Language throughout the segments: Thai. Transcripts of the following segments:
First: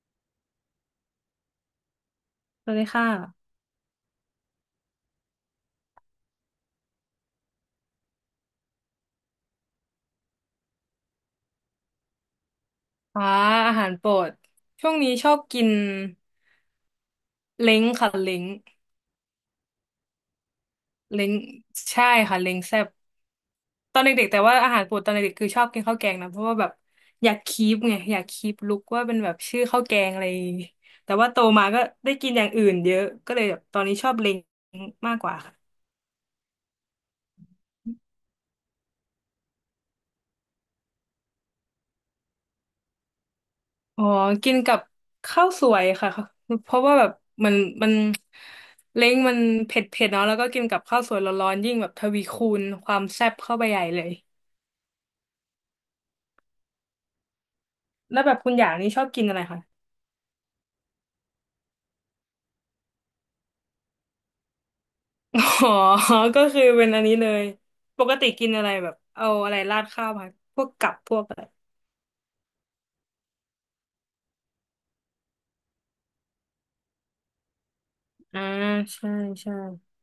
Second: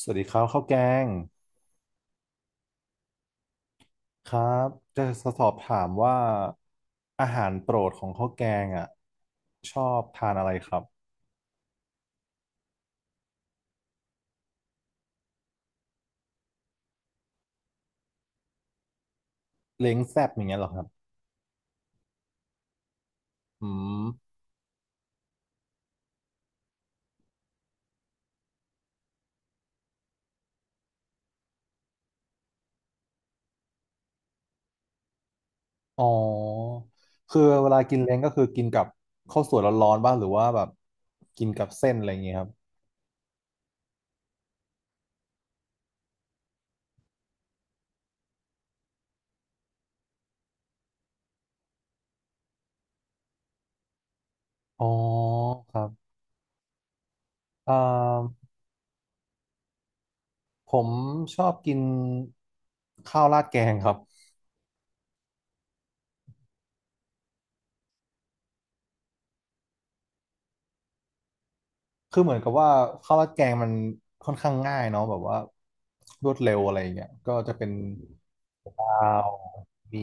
สวัสดีครับข้าวแกงสวัสดีค่ะครับจะสอบถามว่าอาหารโปรดของข้าวแกงอ่ะชอบทานอะไรครับอ่าอาหารโปรดช่วงนี้ชอบกินเล้งค่ะเล้งเล้งแซ่บอย่างเงี้ยเหรอครับเล้งใช่ค่ะเล้งแซ่บอืตอนมเด็กๆแต่ว่าอาหารโปรดตอนเด็กๆคือชอบกินข้าวแกงนะเพราะว่าแบบอยากคีปไงอยากคีปลุกว่าเป็นแบบชื่อข้าวแกงอะไรแต่ว่าโตมาก็ได้กินอย่างอื่นเยอะก็เลยแบบตอนนี้ชอบเล้งมากกว่า อ๋อคือเวลากินเล้งก็คือกินกับข้าวสวยร้อนๆบ้างหรือว่าแบบกินกับเส้นอะไรอย่างเงี้ยครับอ๋อกินกับข้าวสวยค่ะ เพราะว่าแบบมันมันเล้งมันเผ็ดเผ็ดเนาะแล้วก็กินกับข้าวสวยร้อนๆยิ่งแบบทวีคูณความแซ่บเข้าไปใหญ่เลยอ๋อครับอ่แล้วแบบาคุณอย่างนี้ชอบกินอะไรคะ ผมชอบกินข้าวราดแกงครับ อ๋อก็คือเป็นอันนี้เลยปกติกินอะไรแบบเอาอะไรราดข้าวมาพวกกับพวกอะไรคือเหมือนกับว่าข้าวราดแกงมันค่อนข้างง่ายเนาะแบบว่ารวดเร็วอะไรอย่างเงี้ยก็จะเป็น อ่าข้าใช่วใช่มี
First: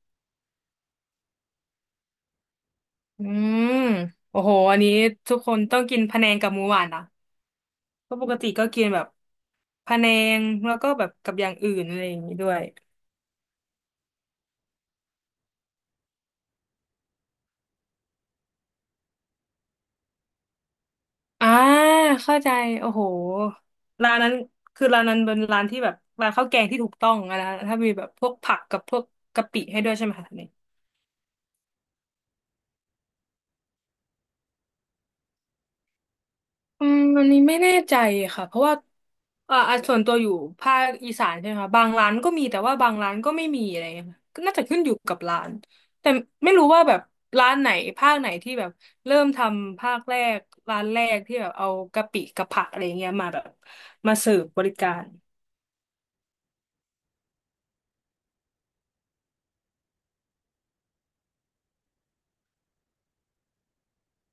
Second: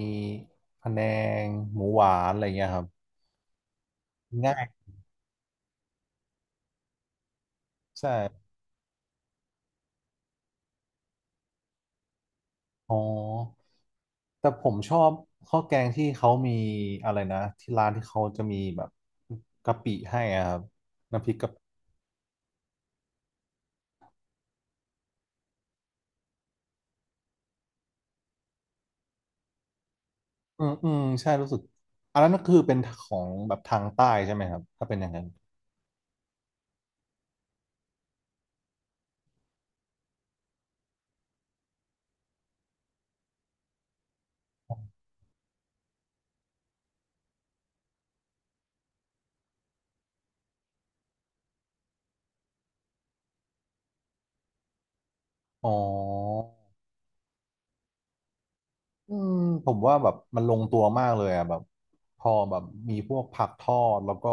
พะแนงหมูหวานอะไรเงี้ยครับอืมโอ้โหง่ายอันนี้ทุกคนต้องกินพะแนงกับหมูหวานนะใช่เพราะปกติก็กินแบบพะแนงแล้วก็แบบกับอย่างอื่นอะไรอย่างนี้ด้วย อ๋อแต่ผมชอบข้าวแกงที่เขามีอะไรนะที่ร้านที่เขาจะมีแบบกะปิให้อะครับน้ำพริกอ่ากะปิเข้าใจโอ้โหร้านนั้นคือร้านนั้นเป็นร้านที่แบบร้านข้าวแกงที่ถูกต้องอะนะถ้ามีแบบพวกผักกับพวกกะปิให้ด้วยใช่ไหมคะเนี่ยอืมอืมใช่รู้สึกอันนั้นก็คือเป็นของแบบทางใต้ใช่ไหมครับถ้าเป็นอย่างนั้นอืมอันนี้ไม่แน่ใจค่ะเพราะว่าอ่ะส่วนตัวอยู่ภาคอีสานใช่ไหมคะบางร้านก็มีแต่ว่าบางร้านก็ไม่มีอะไรเงี้ยค่ะก็น่าจะขึ้นอยู่กับร้านแต่ไม่รู้ว่าแบบร้านไหนภาคไหนที่แบบเริ่มทำภาคแรก ร้านแรกที่แบบเอากะปิกับผักอะไรเงี้ยมาแบบมาเสิร์ฟบริการอ๋อ อืมผมว่าแบบมันลงตัวมากเลยอ่ะแบบพอแบบมีพวกผักทอดแล้วก็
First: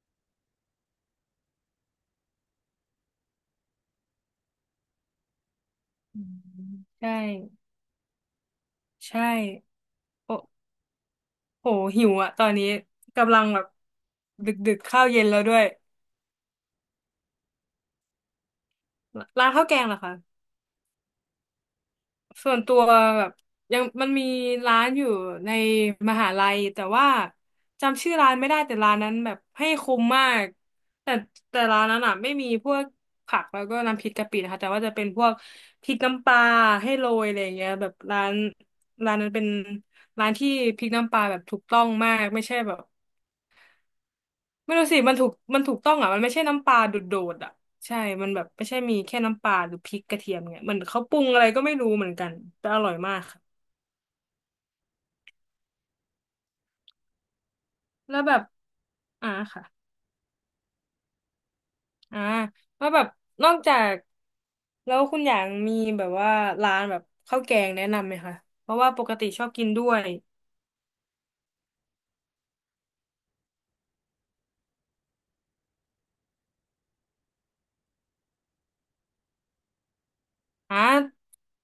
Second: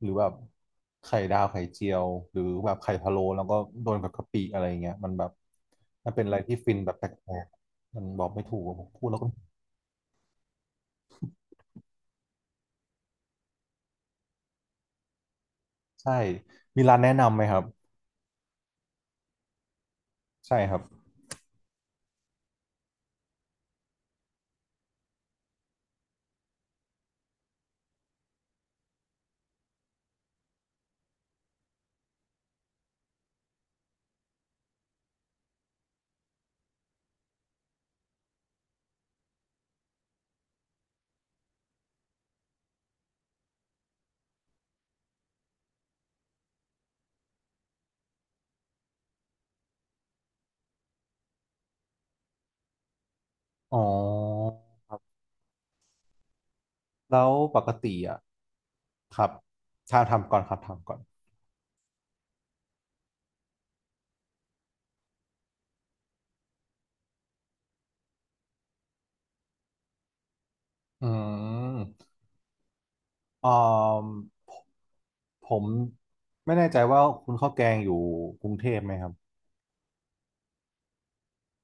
หรือแบบไข่ดาวไข่เจียวหรือแบบไข่พะโล้แล้วก็โดนกับกะปิอะไรเงี้ยมันแบบมันอืเป็นอะมไรที่ฟินแบบแปใช่ ลกๆมันบอกไม่ถูกอะผมพูดแล้วใช่ก็โอ้โหหิวอะตอนนี้กำลังแบบดึกดึกข้าวเย็นแล้วด้วยใช่มีร้านแนะนำไหมครับร้านข้าวแกงเหรอคะใช่ครับส่วนตัวแบบยังมันมีร้านอยู่ในมหาลัยแต่ว่าจำชื่อร้านไม่ได้แต่ร้านนั้นแบบให้คุ้มมากแต่ร้านนั้นอะไม่มีพวกผักแล้วก็น้ำพริกกะปินะคะแต่ว่าจะเป็นพวกพริกน้ำปลาให้โรยอะไรอย่างเงี้ยแบบร้านร้านนั้นเป็นร้านที่พริกน้ำปลาแบบถูกต้องมากไม่ใช่แบบ ไม่รู้สิมันถูกมันถูกต้องอ่ะ มันไม่ใช่น้ำปลาโดดๆอ่ะใช่ มันแบบไม่ใช่มีแค่น้ำปลาหรือพริกกระเทียมเนี่ยเหมือนเขาปรุงอะไรก็ไม่รู้เหมือนกัน แต่อร่อยมากค่ะ อ๋อแล้วปกติแล้อ่ะวแบบครัอ่าบค่ะทางทำก่อนครับทำก่อนอ่าแล้วแบบนอกจากแล้วคุณอย่างมีแบบว่าร้านแบบข้าวแกงแนะนำไหมคะเพราะว่าปกติชอบกินด้วยอืมอ่อผมไม่แน่ใจว่าคุณข้าวแกงอยู่กรุงเทพไหมครับ อ่า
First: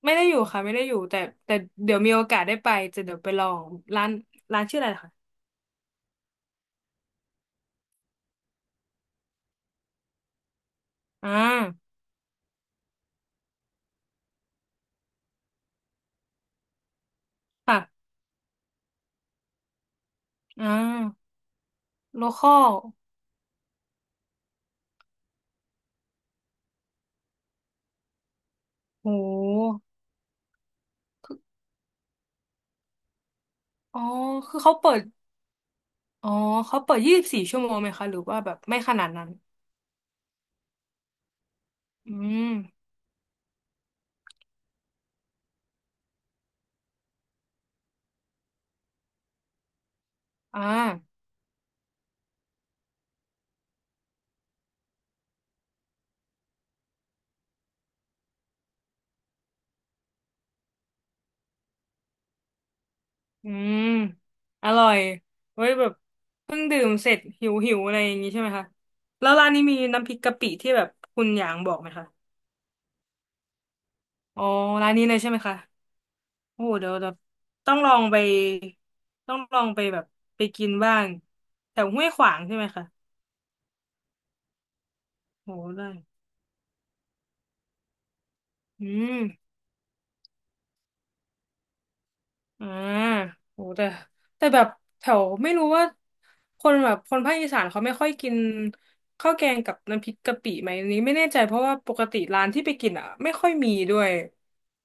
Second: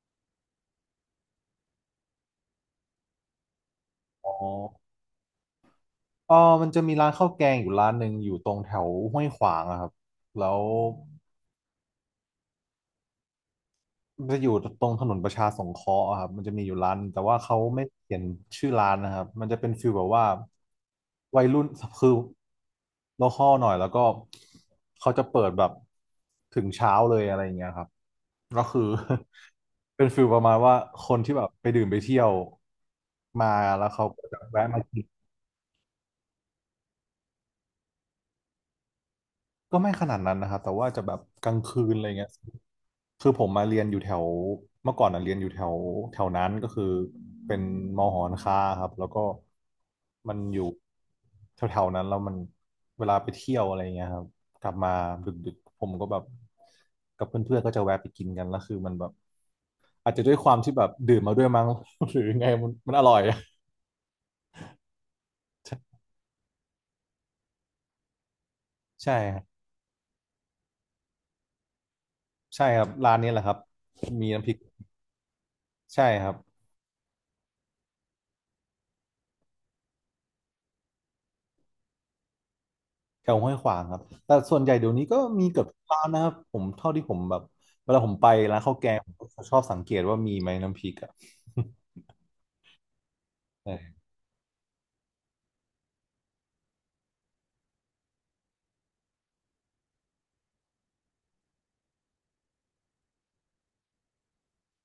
ไม่ได้อยู่ค่ะ ไม่ได้อยู่ แต่แต่เดี๋ยวมีโอกาสได้ไปจะเดี๋ยวไปลองร้านอ๋อร้านชื่ออะไรนะคะเออมันจะมีร้านข้าวแกงอยู่ร้านหนึ่งอยู่ตรงแถวห้วยขวางอะครับแล้วอ่ามันจะอยู่ตรงถนนประชาสงเคราะห์อะครับมันจะมีอยู่ร้านแต่ว่าเขาไม่ค่ะเขียนชื่อร้านนะครับมันจะเป็นฟีลแบบว่าอ่าวัยรุ่นคือโลคอลโลคอลหน่อยแล้วก็เขาจะเปิดแบบถึงเช้าเลยอะไรอย่างเงี้ยครับก็คือ โห เป็นฟีลประมาณว่าคนที่แบบไปดื่มไปเที่ยวมาแล้วอ๋อเขาก็จะคือแวะเขามาเปิกิดน อ๋อเขาเปิด24 ชั่วโมงไหมคะหรือว่าแบบไม่ขนาดนั้นก็ไม่ขนาดนั้นนะครับแต่ว่าจะแบบกลางคืนอะไรอืเงี้ยมคือผมมาเรียนอยู่แถวเมื่อก่อนอ่ะเรียนอยู่แถวแถวนั้นก็คือเป็นมอหอนค้าครับแล้วก็มันออ่ายู่แถวๆนั้นแล้วมันเวลาไปเที่ยวอะไรเงี้ยครับกลับมาดึกๆผมก็แบบกับเพื่อนๆก็จะแวะไปกินกันแล้วคือมันแบบอาจจะด้วยความที่แบบดื่มมาด้วยมั้ง หรือไงมันมันอร่อยอะอืมอร่อยเว้ยแบบเพิ่งดื่มเสร็จหิวหิวอะไรอย่างงี้ใช่ไหมคะใช่แล้วครับร้านนี้มีน้ำพริกกะปิที่แบบคุณหยางบอกไหมคะใช่ครับร้านนี้แหละครับมีอ๋อน้ำพริกร้านนี้เลยใช่ไหมคะใช่ครับ โอ้โหเดี๋ยวเดี๋ยวต้องลองไปต้องลองไปแบบไปกินบ้างแถวห้วยขวางใช่ไหมคะแถวห้วยขวางครับแต่ส่วนใหญ่เดี๋ยวนี้ก็มีโอ้เกืโหอบทุกได้ร้านนะครับผมเท่าที่ผมแบบเวลาผมไปร้านข้าวอืแกงผมม ก็ชอบสังเกตว่ามีไหมน้ำพริกอ่ะ อ่าโห เออแต่แต่แบบแถวไม่รู้ว่าคนแบบคนภาคอีสานเขาไม่ค่อยกินข้าวแกงกับน้ำพริกกะปิไหมอันนี้ไม่แน่ใจเพราะว่าปกติร้านที่ไปกินอ่ะไม่ค่อยมีด้วย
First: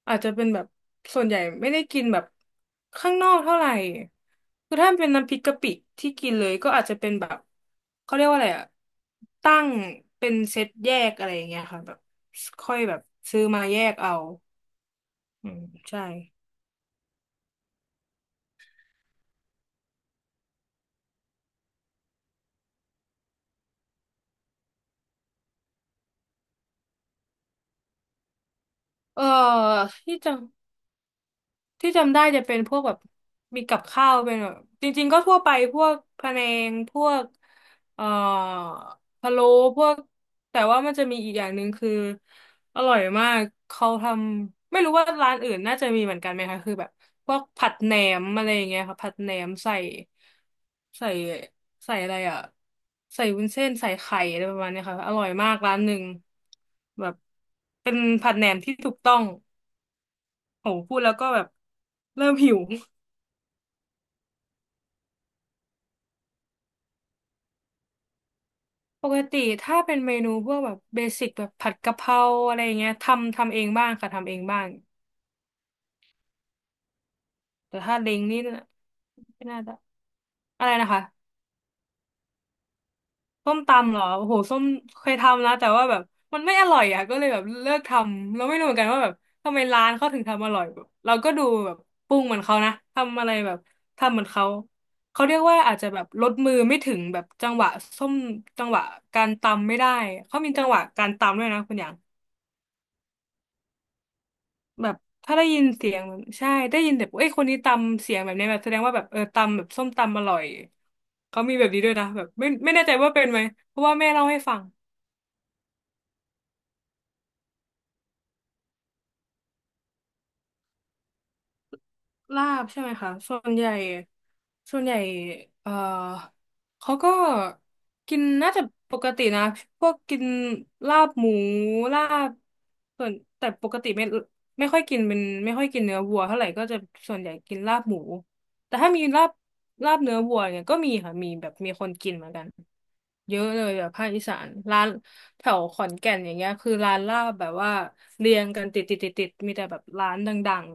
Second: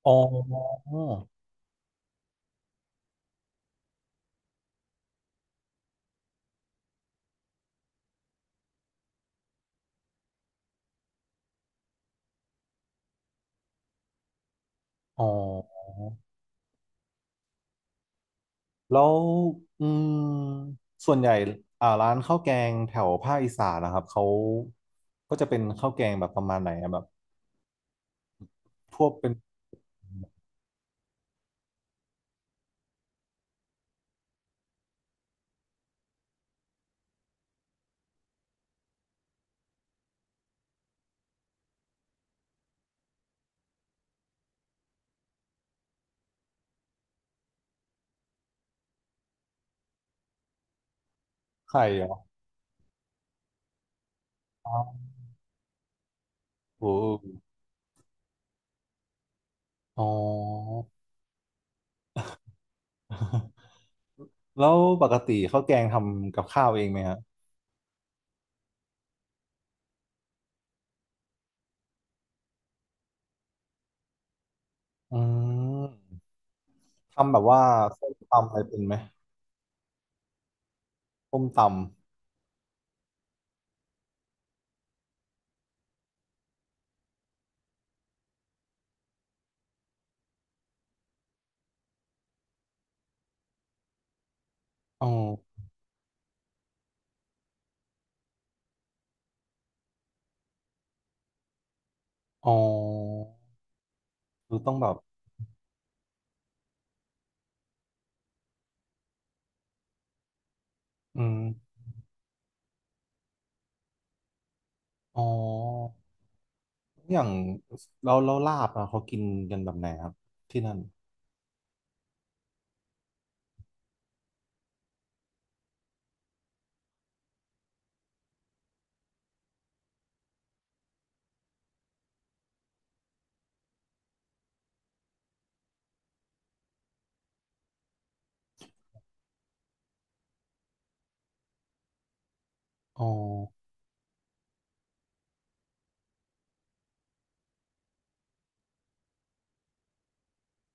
อ๋อาจจะเป็นแบบอส่วนใหญ่ไม่ได้กินแบบข้างนอกเท่าไหร่คือถ้าเป็นน้ำพริกกะปิที่กินเลยก็อาจจะเป็นแบบเขาเรียกว่าอะไรอ่ะตั้งเป็นเซตแยกอะไรอย่างเงี้ยค่ะแบบค่อยแบบซื้อมาแยกเอาอ๋ออืมใช่แล้วอืมส่วนใหญ่ร้านข้าวแกงแถวภาคอีสานนะครับเขาก็จะเป็นข้าวแกงแบบประมาณไหนอะแบบพวกเออเป็นที่จะ ที่จำได้จะเป็นพวกแบบมีกับข้าวเป็นแบบจริงๆก็ทั่วไปพวกพะแนงพวกเอ่อพะโล้พวกแต่ว่ามันจะมีอีกอย่างหนึ่งคืออร่อยมากเขาทำไม่รู้ว่าร้านอื่นน่าจะมีเหมือนกันไหมคะคือแบบพวกผัดแหนมอะไรอย่างเงี้ยค่ะผัดแหนมใส่ใส่ไข่ใส่เหรอะอไรอ่ะใส่วุ้นเส้นใส่ไข่อะไรประมาอ๋ณอเนี้ยค่ะอร่อยมากร้านหนึ่งโอ้โแบบหเป็นผัดแหนมที่ถูกต้อง อ๋อ โหพูดแล้วก็แบบเริ่มหิว แล้วปกติข้าวแกงทำกับข้าวเองไหมฮะปกติถ้าเป็นเมนูพวกแบบเบสิกแบบผัดกะเพราอะไรอย่างเงี้ยทำเองบ้างค่ะทำเองบ้างอืม ทำแบบว่าแต่ถ้าส้มเล้งนี่ตำอะไรเป็นไหมไม่น่าจะอะไรนะคะ ส้มตส้มตำเหรอโอ้โหส้มเคยทำนะแต่ว่าแบบมันไม่อร่อยอ่ะก็เลยแบบเลิกทำแล้วไม่รู้เหมือนกันว่าแบบทำไมร้านเขาถึงทำอร่อยแบบเราก็ดูแบบปรุงเหมือนเขานะทำอะไรแบบทำเหมือนเขาำอ๋อเขาเรียกว่าอาจจะแบบลดมือไม่ถึงแบบจังหวะส้มจังหวะการตำไม่ได้เขามีจังหวะการตำด้วยนะคุณอย่างอ๋อคือต้องแบแบบบถ้าได้ยินเสียงแบบใช่ได้ยินแบบเอ้ยคนนี้ตำเสียงแบบนี้แบบแสดงว่าแบบเออตำแบบส้มตำอร่อยอืมเขามีแบบนี้ด้วยนะแบบไม่แน่ใจว่าเป็นไหมเพราะว่าแม่เล่าให้ฟัง อ๋ออย่างเราเราลาบอะเขากินกันแบบไหนครับที่นั่นลาบใช่ไหมคะส่วนใหญ่ส่วนใหญ่เอ่อเขาก็กินน่าจะปกตินะพวกกินลาบหมูลาบส่วนแต่ปกติไม่ไม่ค่อยกินเป็นไม่ค่อยกินเนื้อวัวเท่าไหร่ก็จะส่วนใหญ่กินลาบหมูแต่ถ้ามีลาบลาบเนื้อวัวเนี่ยก็มีค่ะมีแบบมีคนกินเหมือนกันอ๋อเยอะเลยแบบภาคอีสานร้านแถวขอนแก่นอย่างเงี้ยคือร้านลาบแบบว่าเรียงกันติดติดติดติดมีแต่แบบร้านดัง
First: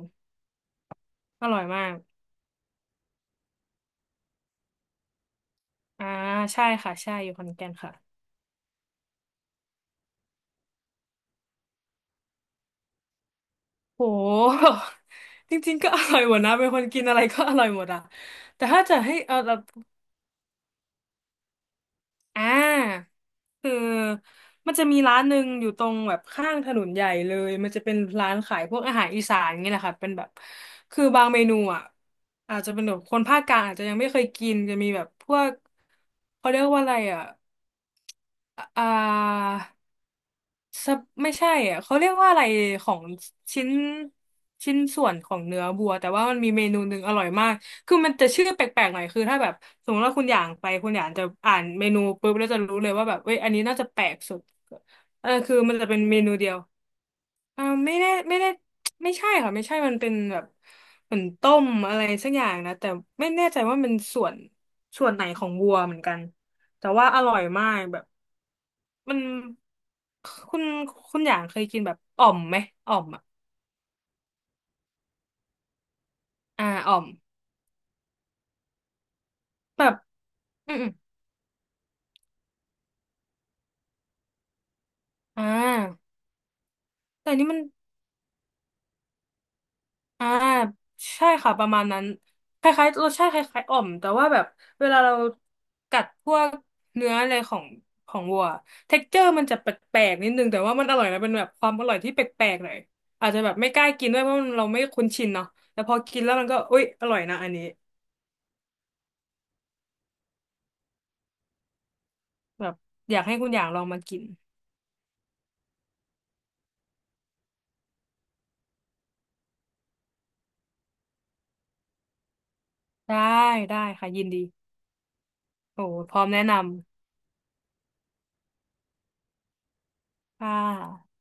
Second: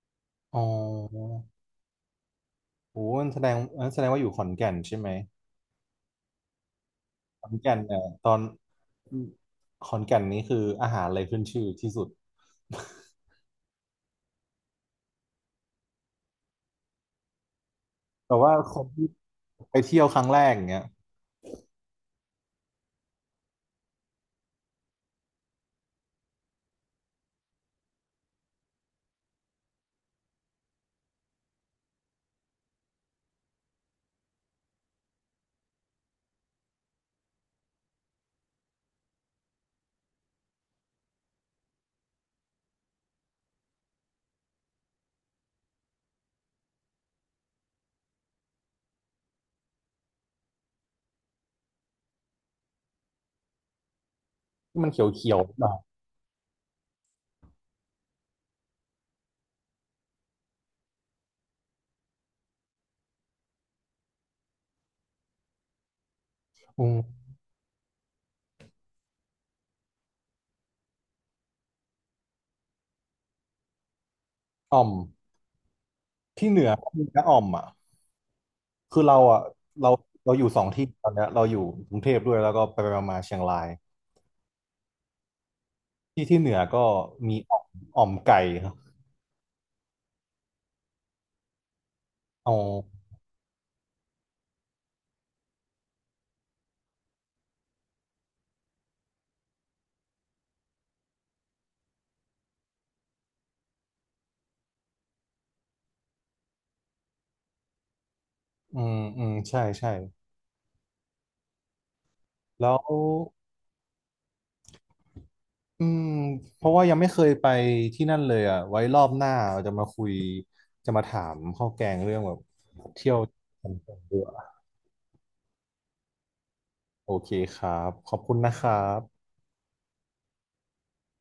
อ๋อๆอร่อยมาก โอ้มันแสดงงั้นแสดงว่าอยู่ขอนแก่นใช่ไหมอ่าใช่ค่ะใช่อยู่ขขออนนแก่นแก่นค่ะเนี่ยตอนขอนแก่นนี่คืออาหารอะไรขึ้นชื่อที่สุดโห จริงๆก็อร่อยหมดนะเป็นคนกินอะไรก็อร่อยหมดอะแต่ว่าแต่คถ้านจะที่ให้เอาแบบไปเที่ยวครั้งแรกอย่างเงี้ยอ่าคือมันจะมีร้านหนึ่งอยู่ตรงแบบข้างถนนใหญ่เลยมันจะเป็นร้านขายพวกอาหารอีสานอย่างเี้แหละค่ะเป็นแบบคือบางเมนูอ่ะอาจจะเป็นแบบคนภาคกลางอาจจะยังไม่เคยกินจะมีแบบพวกเขาเรียกว่าอะไรอ่ะอ่า ซับไม่ใช่อ่ะเขาเรียกว่าอะไรของชิ้นชิ้นส่วนของเนื้อบัวแต่ว่ามันมีเมนูหนึ่งอร่อยมากคือมันจะชื่อแปลกๆหน่อยคือถ้าแบบสมมติว่าคุณอย่างไปคุณอย่างจะอ่านเมนูปุ๊บแล้วจะรู้เลยว่าแบบเว้ยอันนี้น่าจะแปลกสุดที่มันเเออขียวคือๆแบมับนจะเป็นเมนูเดียวไม่ได้ไม่ได้ไม่ใช่ค่ะไม่ใช่มันเป็นแบบเหมือนต้มอะไรสักอย่างนะแต่ไม่แน่ใจว่ามันส่วนส่วนไหนของวัวเหมือนกันแต่อืว่าอมร่อยมากแบบ มันคุณคุณอย่างเคยกินแบบอ่อมไหมอ่อมอ่ะอ่อมที่เหนือ่าอก็อ่อมีมนะอ่อมอ่ะ คือเราอ่ะแบเราบเราอยู่สองอืมที่อมตอนเนี้ยเราอยู่กรุงเทพด้วยแล้วก็ไปไปมาๆเชียงรายอ่าที่ที่เหนือก็แต่มีอันนี้อ่มัอนมอ่อมไก่ครับอ่าใช่ค่ะประมาณนั้นคอล้ายๆรสชาติคล้ายๆอ่อมแต่ว่าแบบเวลาเรากัดพวกเนื้ออะไรของของวัวเท็กเจอร์มันจะแปลกๆนิดนึงแต่ว่ามันอร่อยนะเป็นแบบความอร่อยที่แปลกๆหน่อยอาจจะแบบไม่กล้ากินด้วยเพราะมันเราไม่คุ้นชินเนาะแต่พอกินแล้วมันก็อุ๊ยอร่อยนะอันนี้ออืมอืมใช่ใช่แบบแล้วอยากให้คุณอย่างลองมากินอืมเพราะว่ายังไม่เคยไปที่นั่นเลยอ่ะไว้รอบหน้าเราจะมาคุยจะมาถามข้าวแกงเรื่องแบบเที่ยวได้กันได้ค่ะดียิกนดี ว่าโอ้พร้อมแนะนโอเคครับขอบคุณนะครับำค่ะ